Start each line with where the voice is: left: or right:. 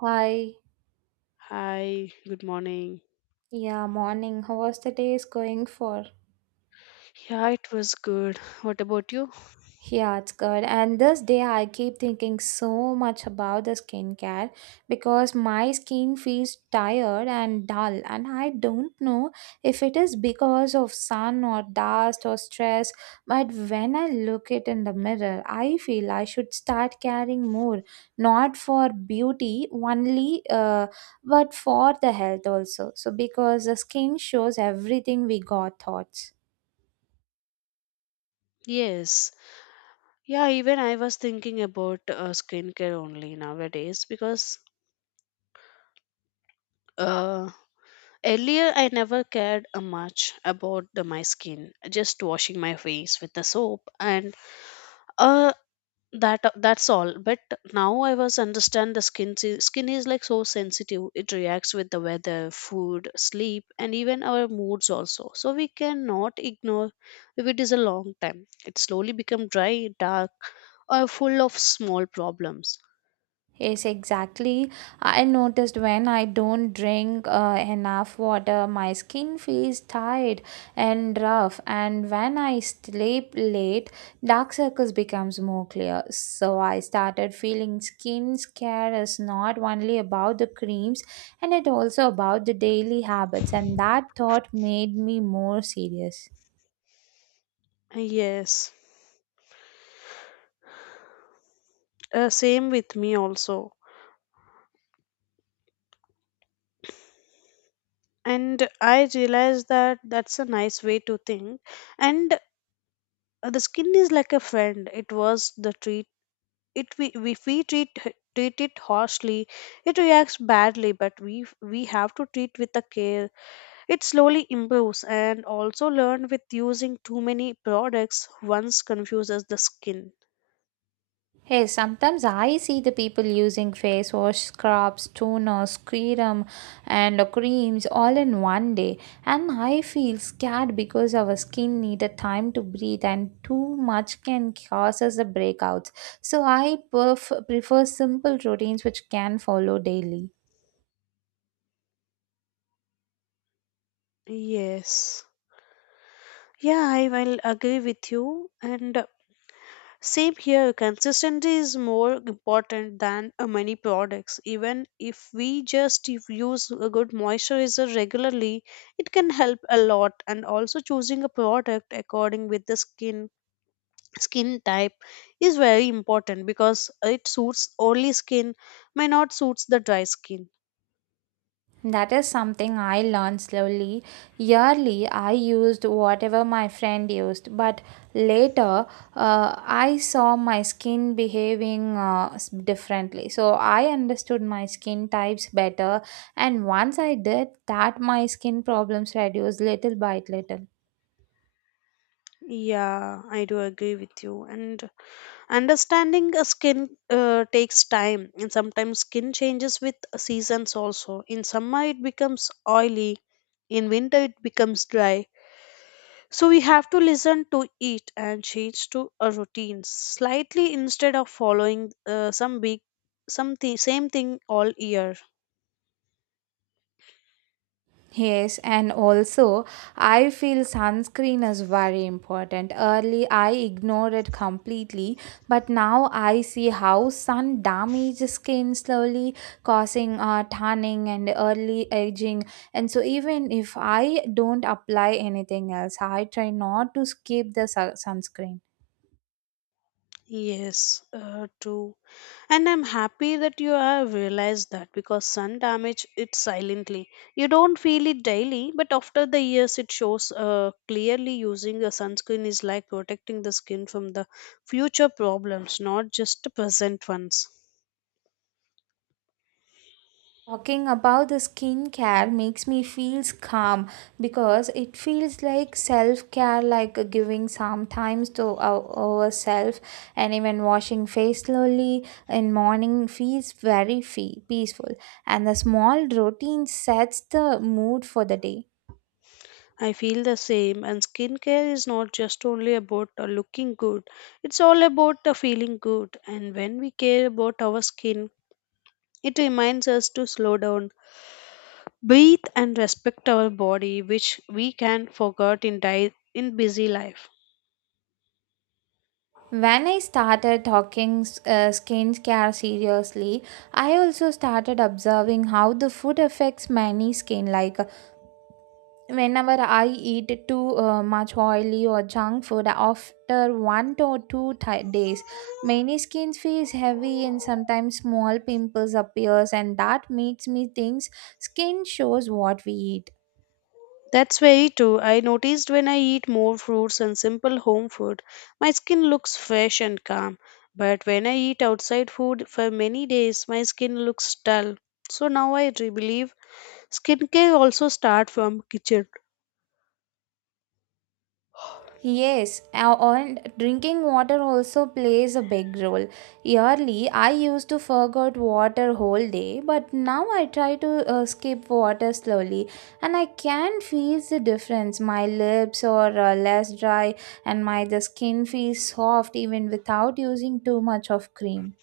right: Hi,
left: Hi, good morning.
right: yeah, morning. How was the day is going for?
left: Yeah, it was good. What about you?
right: Yeah, it's good. And this day I keep thinking so much about the skincare because my skin feels tired and dull and I don't know if it is because of sun or dust or stress, but when I look it in the mirror, I feel I should start caring more, not for beauty only, but for the health also. So because the skin shows everything we got thoughts.
left: Yes. Yeah, even I was thinking about skincare only nowadays because uh, earlier I never cared much about my skin, just washing my face with the soap. And uh, that's all. But now I was understand the skin skin is like so sensitive. It reacts with the weather, food, sleep, and even our moods also, so we cannot ignore. If it is a long time, it slowly become dry, dark, or full of small problems.
right: Yes, exactly. I noticed when I don't drink enough water, my skin feels tired and rough, and when I sleep late, dark circles becomes more clear. So I started feeling skin care is not only about the creams, and it also about the daily habits, and that thought made me more serious.
left: Yes. Same with me also. And I realized that that's a nice way to think. And the skin is like a friend. It was the treat it. We, if we treat it harshly, it reacts badly, but we have to treat with the care. It slowly improves. And also learn with using too many products once confuses the skin.
right: Hey, sometimes I see the people using face wash, scrubs, toner, serum, and creams all in one day, and I feel scared because our skin needed time to breathe, and too much can cause us the breakouts. So I prefer simple routines which can follow daily.
left: Yes. Yeah, I will agree with you. And same here, consistency is more important than many products. Even if we just if use a good moisturizer regularly, it can help a lot. And also choosing a product according with the skin type is very important, because it suits oily skin may not suits the dry skin.
right: That is something I learned slowly. Yearly, I used whatever my friend used, but later I saw my skin behaving differently. So I understood my skin types better, and once I did that, my skin problems reduced little by little.
left: Yeah, I do agree with you. And understanding a skin takes time, and sometimes skin changes with seasons also. In summer, it becomes oily. In winter, it becomes dry. So we have to listen to it and change to a routine slightly, instead of following some big, something same thing all year.
right: Yes, and also I feel sunscreen is very important. Early I ignored it completely, but now I see how sun damages skin slowly, causing tanning and early aging. And so even if I don't apply anything else, I try not to skip the sunscreen.
left: Yes, true. And I'm happy that you have realized that, because sun damage it silently. You don't feel it daily, but after the years it shows clearly. Using a sunscreen is like protecting the skin from the future problems, not just the present ones.
right: Talking about the skincare makes me feels calm because it feels like self care, like giving some times to ourselves, and even washing face slowly in morning feels very peaceful. And the small routine sets the mood for the day.
left: I feel the same. And skincare is not just only about looking good. It's all about feeling good. And when we care about our skin, it reminds us to slow down, breathe, and respect our body, which we can forget in busy life.
right: When I started talking skincare seriously, I also started observing how the food affects many skin. Like whenever I eat too much oily or junk food after one to two ti days, many skin feels heavy and sometimes small pimples appears, and that makes me think skin shows what we eat.
left: That's very true. I noticed when I eat more fruits and simple home food, my skin looks fresh and calm. But when I eat outside food for many days, my skin looks dull. So now I believe skincare also start from kitchen.
right: Yes, and drinking water also plays a big role. Early, I used to forget water whole day, but now I try to skip water slowly, and I can feel the difference. My lips are less dry, and my the skin feels soft even without using too much of cream.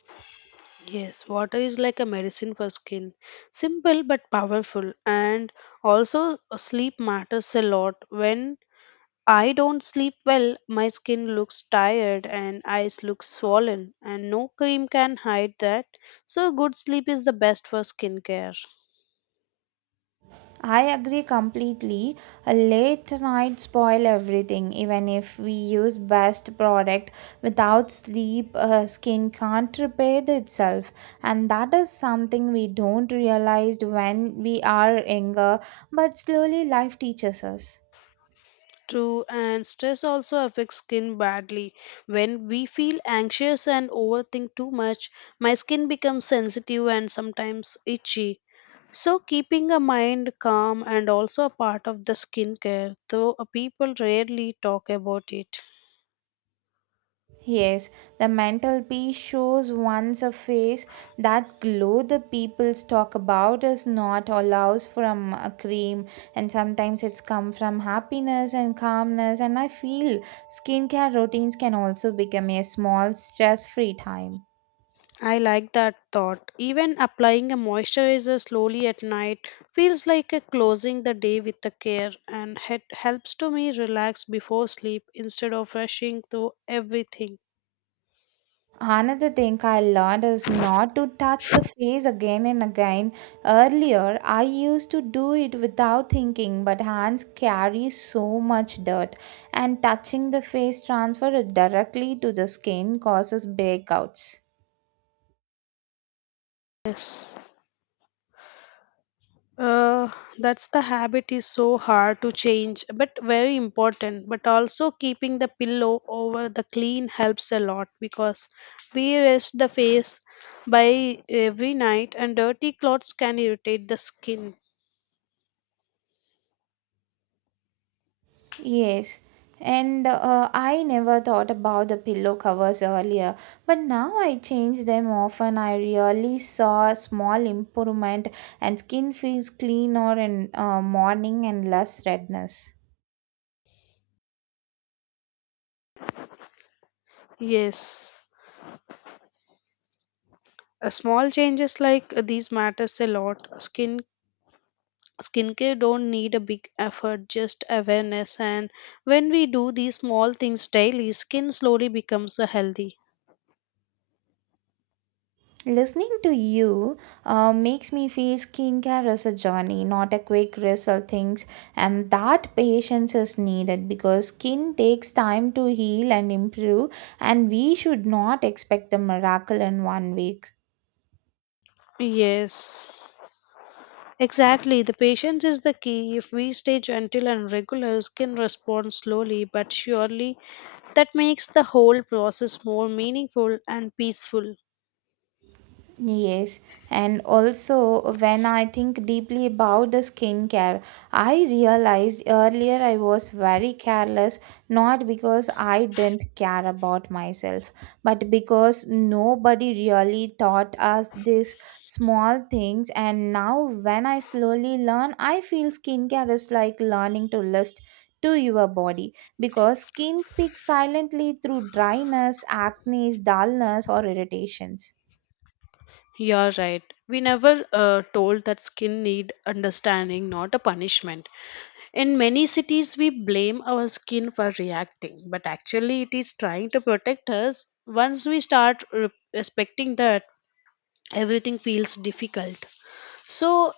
left: Yes, water is like a medicine for skin, simple but powerful. And also, sleep matters a lot. When I don't sleep well, my skin looks tired and eyes look swollen, and no cream can hide that. So, good sleep is the best for skincare.
right: I agree completely. A late night spoil everything. Even if we use best product, without sleep, skin can't repair itself, and that is something we don't realize when we are younger. But slowly, life teaches us.
left: True, and stress also affects skin badly. When we feel anxious and overthink too much, my skin becomes sensitive and sometimes itchy. So, keeping a mind calm and also a part of the skincare, though people rarely talk about it.
right: Yes, the mantelpiece shows once a face that glow the peoples talk about is not allows from a cream and sometimes it's come from happiness and calmness and I feel skincare routines can also become a small stress-free time.
left: I like that thought. Even applying a moisturizer slowly at night feels like a closing the day with the care, and it helps to me relax before sleep instead of rushing through everything.
right: Another thing I learned is not to touch the face again and again. Earlier, I used to do it without thinking, but hands carry so much dirt, and touching the face transfer it directly to the skin causes breakouts.
left: Yes. Uh, that's the habit is so hard to change, but very important. But also keeping the pillow over the clean helps a lot, because we rest the face by every night and dirty clothes can irritate the skin.
right: Yes, and I never thought about the pillow covers earlier, but now I change them often. I really saw a small improvement, and skin feels cleaner in morning and less redness.
left: Yes. Small changes like these matters a lot. Skincare don't need a big effort, just awareness. And when we do these small things daily, skin slowly becomes a healthy.
right: Listening to you makes me feel skincare is a journey, not a quick result things, and that patience is needed because skin takes time to heal and improve, and we should not expect the miracle in one week.
left: Yes. Exactly, the patience is the key. If we stay gentle and regular, skin responds slowly but surely. That makes the whole process more meaningful and peaceful.
right: Yes, and also when I think deeply about the skincare, I realized earlier I was very careless, not because I didn't care about myself, but because nobody really taught us these small things. And now, when I slowly learn, I feel skincare is like learning to list. To your body because skin speaks silently through dryness, acne, dullness, or irritations.
left: You're right. We never told that skin need understanding, not a punishment. In many cities, we blame our skin for reacting, but actually, it is trying to protect us. Once we start respecting that, everything feels difficult. So,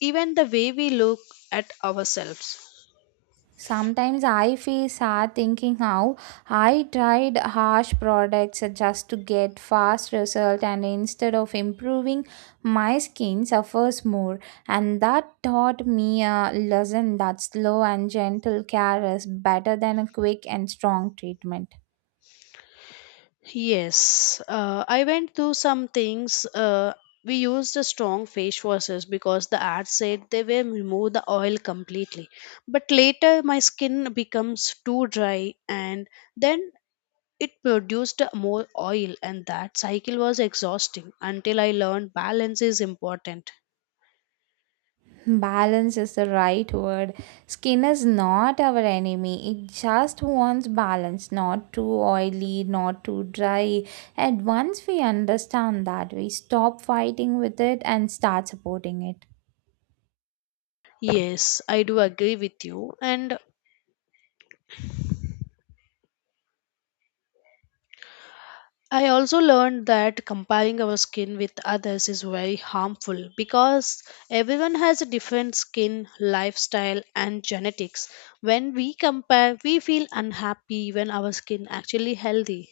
left: even the way we look at ourselves.
right: Sometimes I feel sad thinking how I tried harsh products just to get fast result and instead of improving my skin suffers more and that taught me a lesson that slow and gentle care is better than a quick and strong treatment.
left: Yes, I went through some things. We used the strong face washes because the ad said they will remove the oil completely. But later, my skin becomes too dry, and then it produced more oil, and that cycle was exhausting until I learned balance is important.
right: Balance is the right word. Skin is not our enemy. It just wants balance, not too oily, not too dry. And once we understand that, we stop fighting with it and start supporting it.
left: Yes, I do agree with you. And I also learned that comparing our skin with others is very harmful, because everyone has a different skin, lifestyle, and genetics. When we compare, we feel unhappy when our skin actually healthy.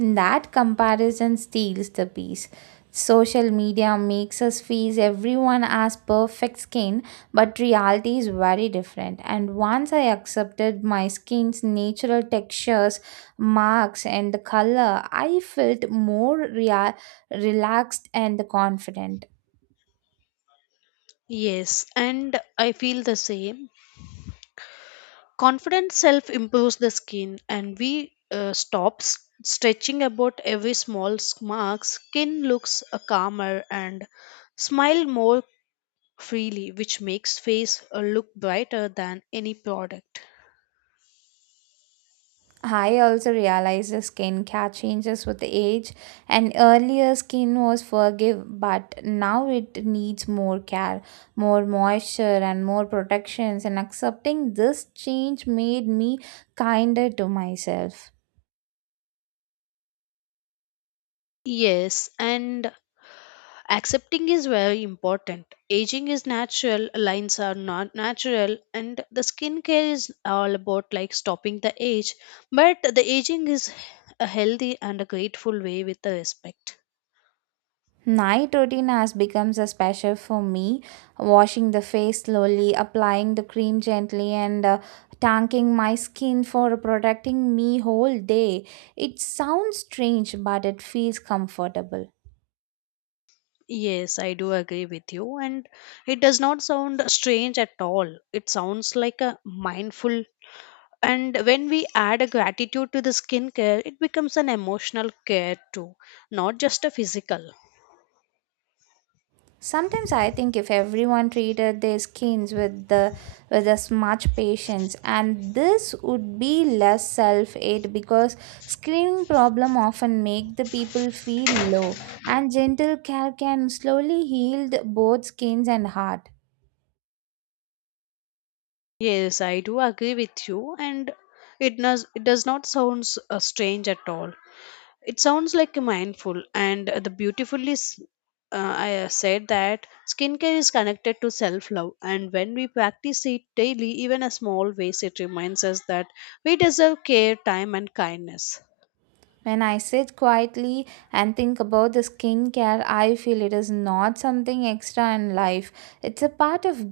right: That comparison steals the peace. Social media makes us feel everyone has perfect skin, but reality is very different. And once I accepted my skin's natural textures, marks, and the color, I felt more relaxed and confident.
left: Yes, and I feel the same. Confidence self improves the skin, and we stops stretching about every small mark. Skin looks calmer and smile more freely, which makes face look brighter than any product.
right: I also realized the skin care changes with age, and earlier skin was forgive, but now it needs more care, more moisture, and more protections. And accepting this change made me kinder to myself.
left: Yes, and accepting is very important. Aging is natural, lines are not natural, and the skincare is all about like stopping the age. But the aging is a healthy and a grateful way with the respect.
right: Night routine has become a special for me, washing the face slowly, applying the cream gently, and tanking my skin for protecting me whole day. It sounds strange, but it feels comfortable.
left: Yes, I do agree with you. And it does not sound strange at all. It sounds like a mindful. And when we add a gratitude to the skincare, it becomes an emotional care too, not just a physical.
right: Sometimes I think if everyone treated their skins with the with as much patience, and this would be less self hate because skin problem often make the people feel low, and gentle care can slowly heal both skins and heart.
left: Yes, I do agree with you. And it does not sound strange at all. It sounds like a mindful and the I said that skincare is connected to self love, and when we practice it daily, even a small ways, it reminds us that we deserve care, time, and kindness.
right: When I sit quietly and think about the skincare, I feel it is not something extra in life. It's a part of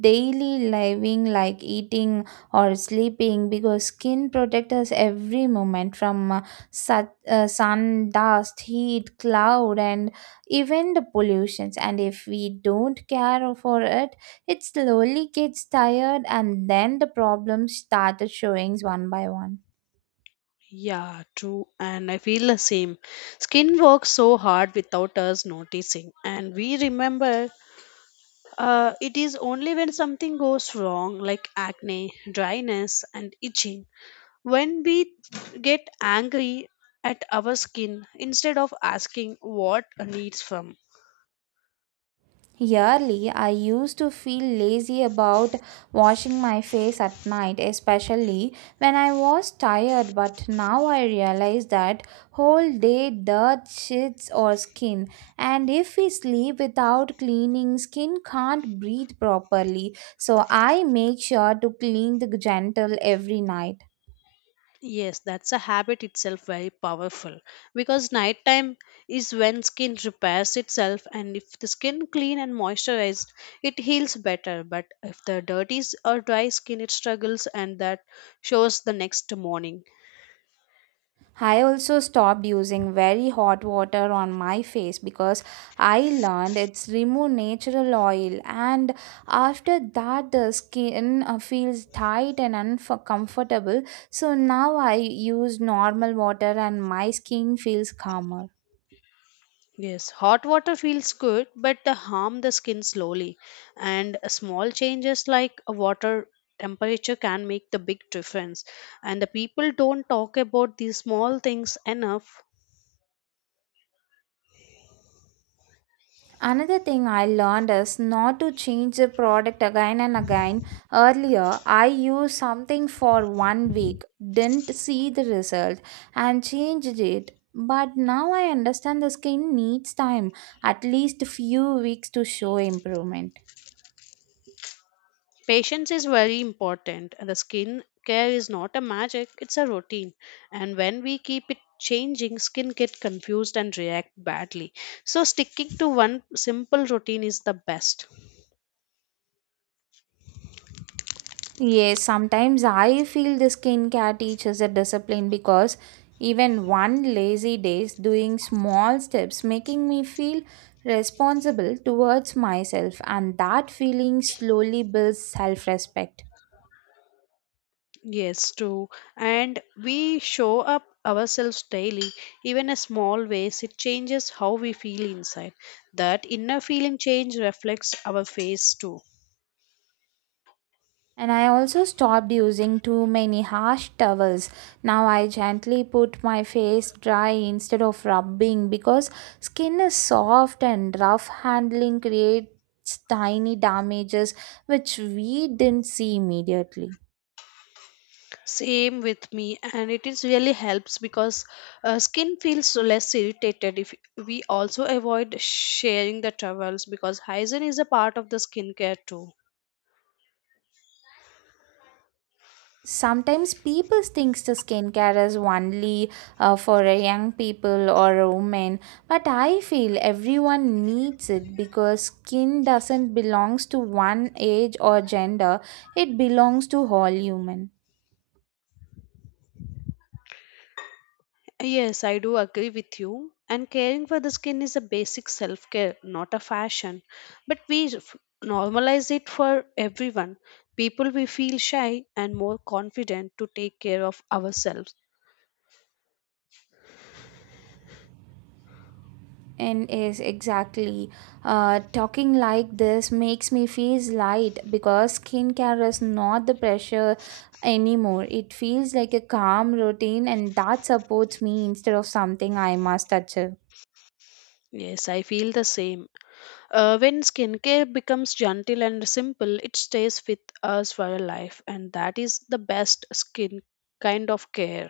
right: daily living like eating or sleeping because skin protects us every moment from sun, dust, heat, cloud and even the pollutions. And if we don't care for it, it slowly gets tired and then the problems started showing one by one.
left: Yeah, true, and I feel the same. Skin works so hard without us noticing, and we remember it is only when something goes wrong, like acne, dryness, and itching. When we get angry at our skin instead of asking what needs from.
right: Yearly, I used to feel lazy about washing my face at night, especially when I was tired. But now I realize that whole day dirt shits our skin, and if we sleep without cleaning, skin can't breathe properly. So I make sure to clean the gentle every night.
left: Yes, that's a habit itself very powerful, because nighttime is when skin repairs itself. And if the skin clean and moisturized, it heals better. But if the or dry skin, it struggles, and that shows the next morning.
right: I also stopped using very hot water on my face because I learned it's remove natural oil and after that the skin feels tight and uncomfortable so now I use normal water and my skin feels calmer.
left: Yes, hot water feels good, but they harm the skin slowly. And small changes like a water temperature can make the big difference. And the people don't talk about these small things enough.
right: Another thing I learned is not to change the product again and again. Earlier, I used something for one week, didn't see the result, and changed it. But now I understand the skin needs time, at least few weeks to show improvement.
left: Patience is very important. And The skin care is not a magic, it's a routine. And when we keep it changing, skin get confused and react badly. So sticking to one simple routine is the best.
right: Yes, sometimes I feel the skincare teaches a discipline because even one lazy days doing small steps making me feel responsible towards myself and that feeling slowly builds self-respect.
left: Yes, true. And we show up ourselves daily, even in small ways, it changes how we feel inside. That inner feeling change reflects our face too.
right: And I also stopped using too many harsh towels. Now I gently put my face dry instead of rubbing because skin is soft and rough handling creates tiny damages which we didn't see immediately.
left: Same with me, and it is really helps, because skin feels less irritated if we also avoid sharing the towels, because hygiene is a part of the skincare too.
right: Sometimes people thinks the skincare is only for a young people or a woman, but I feel everyone needs it because skin doesn't belongs to one age or gender. It belongs to all human.
left: Yes, I do agree with you. And caring for the skin is a basic self care, not a fashion. But normalize it for everyone. People we feel shy and more confident to take care of ourselves.
right: And is exactly talking like this makes me feel light because skincare is not the pressure anymore. It feels like a calm routine, and that supports me instead of something I must achieve.
left: Yes, I feel the same. When skincare becomes gentle and simple, it stays with us for a life, and that is the best skin kind of care.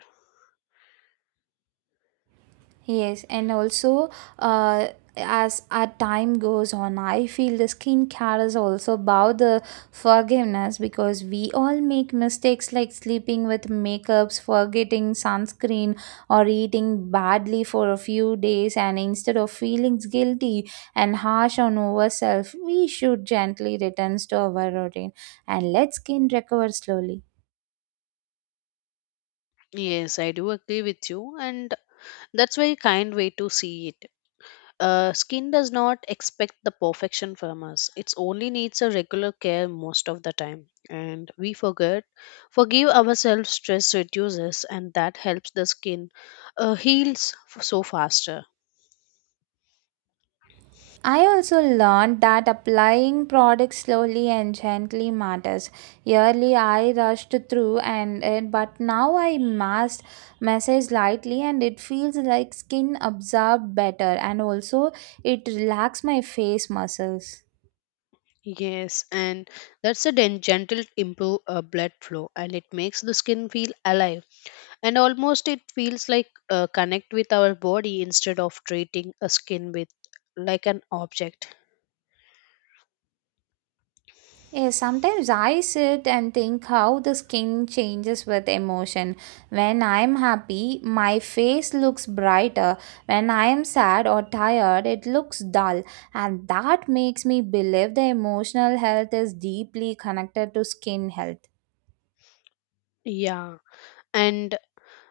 right: Yes, and also uh, as our time goes on, I feel the skincare is also about the forgiveness because we all make mistakes like sleeping with makeups, forgetting sunscreen, or eating badly for a few days. And instead of feeling guilty and harsh on ourselves, we should gently return to our routine and let skin recover slowly.
left: Yes, I do agree with you, and that's very kind way to see it. Skin does not expect the perfection from us. It only needs a regular care most of the time. And we forget forgive ourselves, stress reduces, and that helps the skin heals so faster.
right: I also learned that applying products slowly and gently matters. Early I rushed through and it, but now I massed massage lightly and it feels like skin absorbed better and also it relaxes my face muscles.
left: Yes, and that's a gentle improve blood flow, and it makes the skin feel alive. And almost it feels like connect with our body instead of treating a skin with like an object.
right: Yeah, sometimes I sit and think how the skin changes with emotion. When I'm happy, my face looks brighter. When I am sad or tired, it looks dull. And that makes me believe the emotional health is deeply connected to skin health.
left: Yeah, and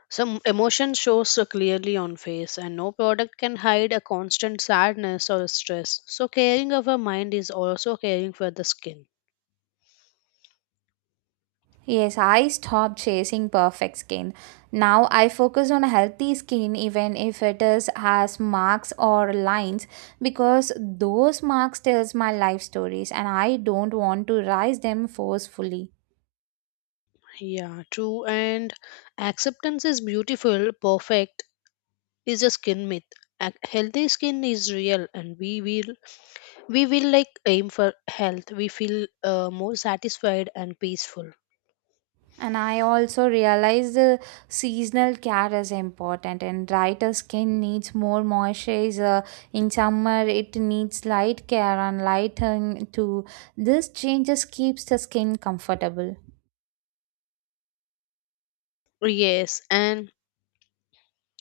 left: some emotion shows so clearly on face, and no product can hide a constant sadness or stress. So caring of our mind is also caring for the skin.
right: Yes, I stopped chasing perfect skin. Now I focus on healthy skin, even if it is has marks or lines, because those marks tells my life stories, and I don't want to rise them forcefully.
left: Yeah, true. And acceptance is beautiful, perfect is a skin myth. A healthy skin is real, and we will like aim for health. We feel more satisfied and peaceful.
right: And I also realize the seasonal care is important, and brighter skin needs more moisturizer. In summer, it needs light care and lighting too. This changes keeps the skin comfortable.
left: Yes, and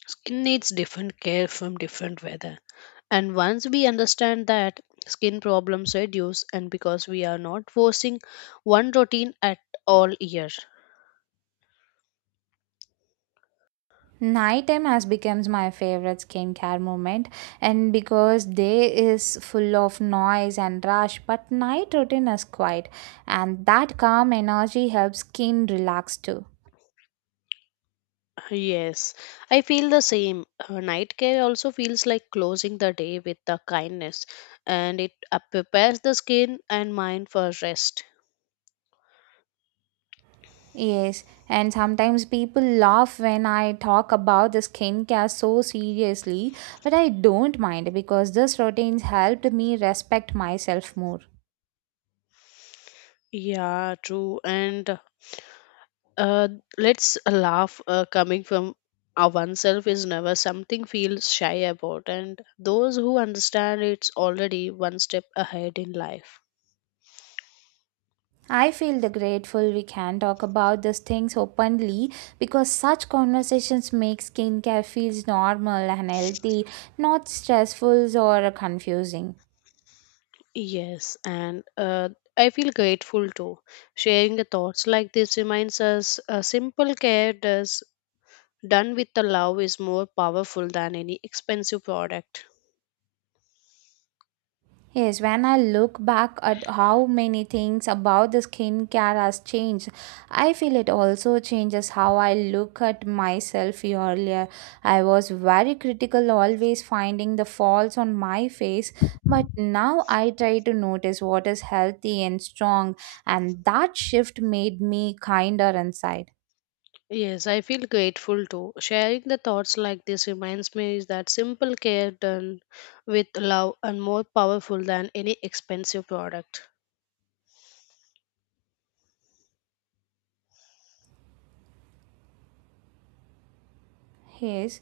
left: skin needs different care from different weather. And once we understand that, skin problems reduce, and because we are not forcing one routine at all year.
right: Nighttime has becomes my favorite skincare moment, and because day is full of noise and rush, but night routine is quiet, and that calm energy helps skin relax too.
left: Yes, I feel the same. Night care also feels like closing the day with the kindness, and it prepares the skin and mind for rest.
right: Yes, and sometimes people laugh when I talk about the skincare so seriously, but I don't mind because this routine helped me respect myself more.
left: Yeah, true. And uh, let's laugh coming from our oneself is never something feels shy about, and those who understand it's already one step ahead in life.
right: I feel the grateful we can talk about these things openly because such conversations make skincare feels normal and healthy, not stressful or confusing.
left: Yes, and I feel grateful too. Sharing the thoughts like this reminds us a simple care does done with the love is more powerful than any expensive product.
right: Yes, when I look back at how many things about the skincare has changed, I feel it also changes how I look at myself earlier. I was very critical, always finding the faults on my face, but now I try to notice what is healthy and strong, and that shift made me kinder inside.
left: Yes, I feel grateful too. Sharing the thoughts like this reminds me is that simple care done with love and more powerful than any expensive product.
right: Yes,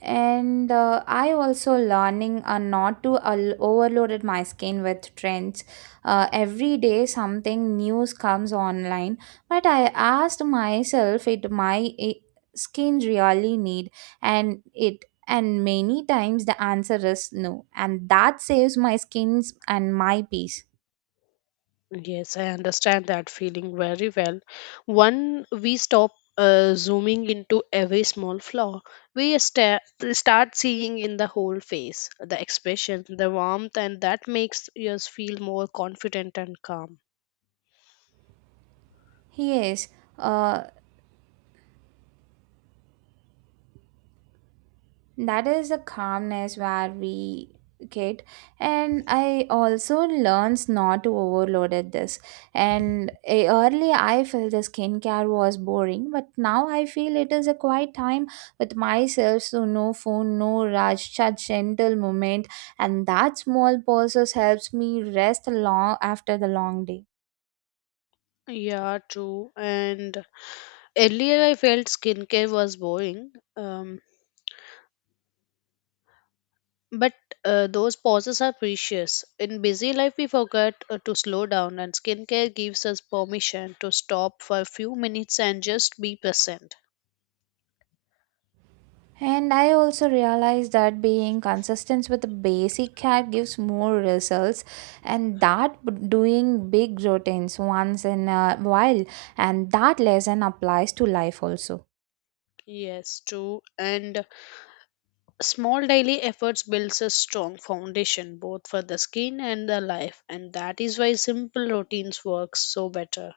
right: and I also learning not to overloaded my skin with trends. Every day something news comes online, but I asked myself it my skin really need and it and many times the answer is no and that saves my skins and my peace.
left: Yes, I understand that feeling very well. One, we stop zooming into every small flaw, we sta- start seeing in the whole face, the expression, the warmth, and that makes us feel more confident and calm.
right: Yes. Uh, that is the calmness where we get and I also learns not to overload at this and early I felt the skincare was boring but now I feel it is a quiet time with myself so no phone no rush such gentle moment and that small pauses helps me rest long after the long day.
left: Yeah, true. And earlier, I felt skincare was boring, but those pauses are precious. In busy life, we forget to slow down, and skincare gives us permission to stop for a few minutes and just be present.
right: And I also realized that being consistent with the basic care gives more results, and that doing big routines once in a while, and that lesson applies to life also.
left: Yes, true. And small daily efforts builds a strong foundation both for the skin and the life, and that is why simple routines work so better.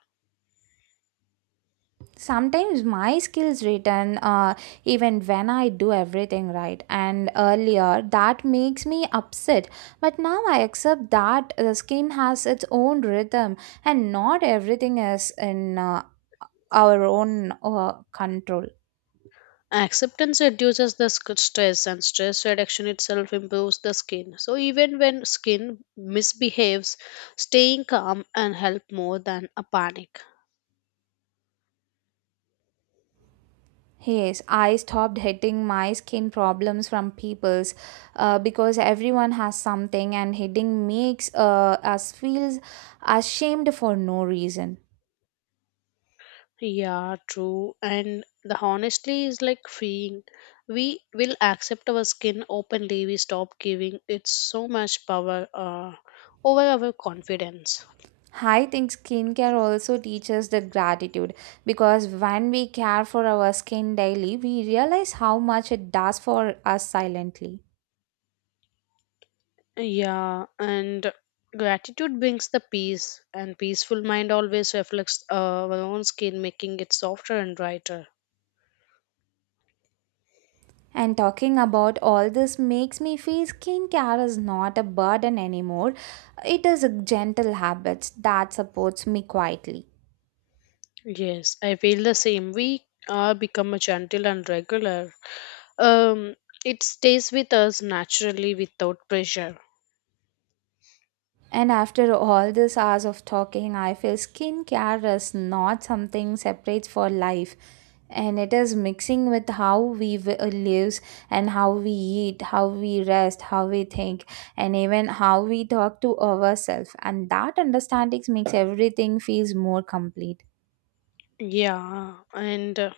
right: Sometimes my skills return even when I do everything right, and earlier that makes me upset. But now I accept that the skin has its own rhythm, and not everything is in our own control.
left: Acceptance reduces the stress, and stress reduction itself improves the skin. So, even when skin misbehaves, staying calm and help more than a panic.
right: Yes, I stopped hitting my skin problems from people's because everyone has something and hitting makes us feels ashamed for no reason.
left: Yeah, true. And the honesty is like freeing. We will accept our skin openly. We stop giving it so much power over our confidence.
right: I think skincare also teaches the gratitude because when we care for our skin daily, we realize how much it does for us silently.
left: Yeah, and gratitude brings the peace, and peaceful mind always reflects our own skin, making it softer and brighter.
right: And talking about all this makes me feel skincare is not a burden anymore. It is a gentle habit that supports me quietly.
left: Yes, I feel the same. We are become a gentle and regular. Um, it stays with us naturally without pressure.
right: And after all these hours of talking, I feel skincare is not something separate for life. And it is mixing with how we live and how we eat, how we rest, how we think, and even how we talk to ourselves. And that understanding makes everything feels more complete.
left: Yeah, and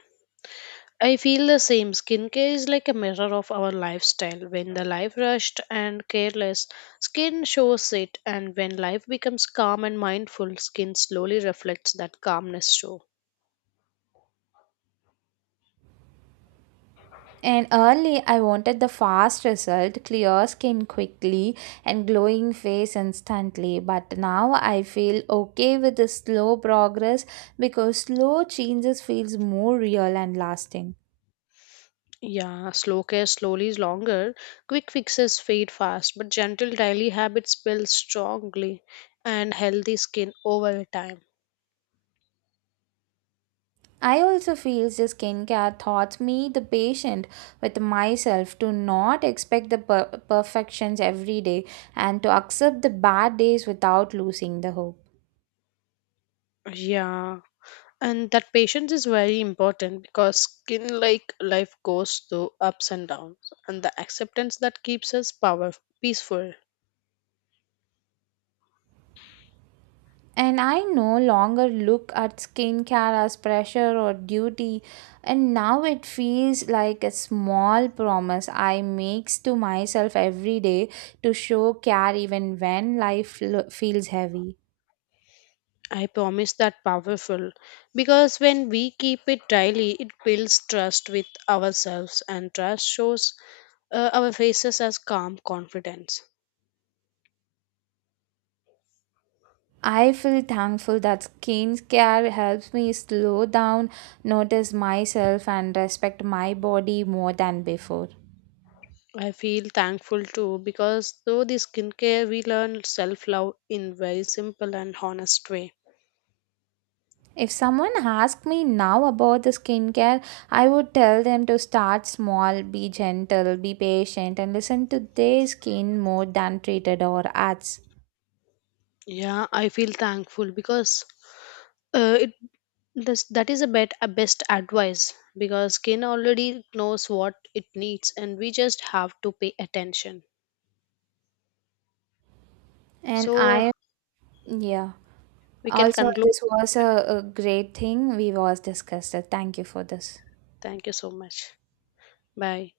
left: I feel the same. Skincare is like a mirror of our lifestyle. When the life rushed and careless, skin shows it, and when life becomes calm and mindful, skin slowly reflects that calmness too.
right: And early, I wanted the fast result, clear skin quickly, and glowing face instantly. But now I feel okay with the slow progress because slow changes feels more real and lasting.
left: Yeah, slow care slowly is longer. Quick fixes fade fast, but gentle daily habits build strongly and healthy skin over time.
right: I also feel the skincare taught me the patient with myself to not expect the perfections every day and to accept the bad days without losing the hope.
left: Yeah. And that patience is very important because skin like life goes through ups and downs, and the acceptance that keeps us power peaceful.
right: And I no longer look at skincare as pressure or duty, and now it feels like a small promise I makes to myself every day to show care even when life feels heavy.
left: I promise that powerful, because when we keep it daily, it builds trust with ourselves, and trust shows our faces as calm confidence.
right: I feel thankful that skincare helps me slow down, notice myself, and respect my body more than before.
left: I feel thankful too, because through the skincare, we learn self love in very simple and honest way.
right: If someone asked me now about the skincare, I would tell them to start small, be gentle, be patient, and listen to their skin more than treated or ads.
left: Yeah, I feel thankful because it this, that is a bet a best advice, because skin already knows what it needs and we just have to pay attention.
right: And
left: So
right: I, yeah.
left: we can
right: Also,
left: conclude.
right: this was a great thing we was discussed. Thank you for this.
left: Thank you so much. Bye.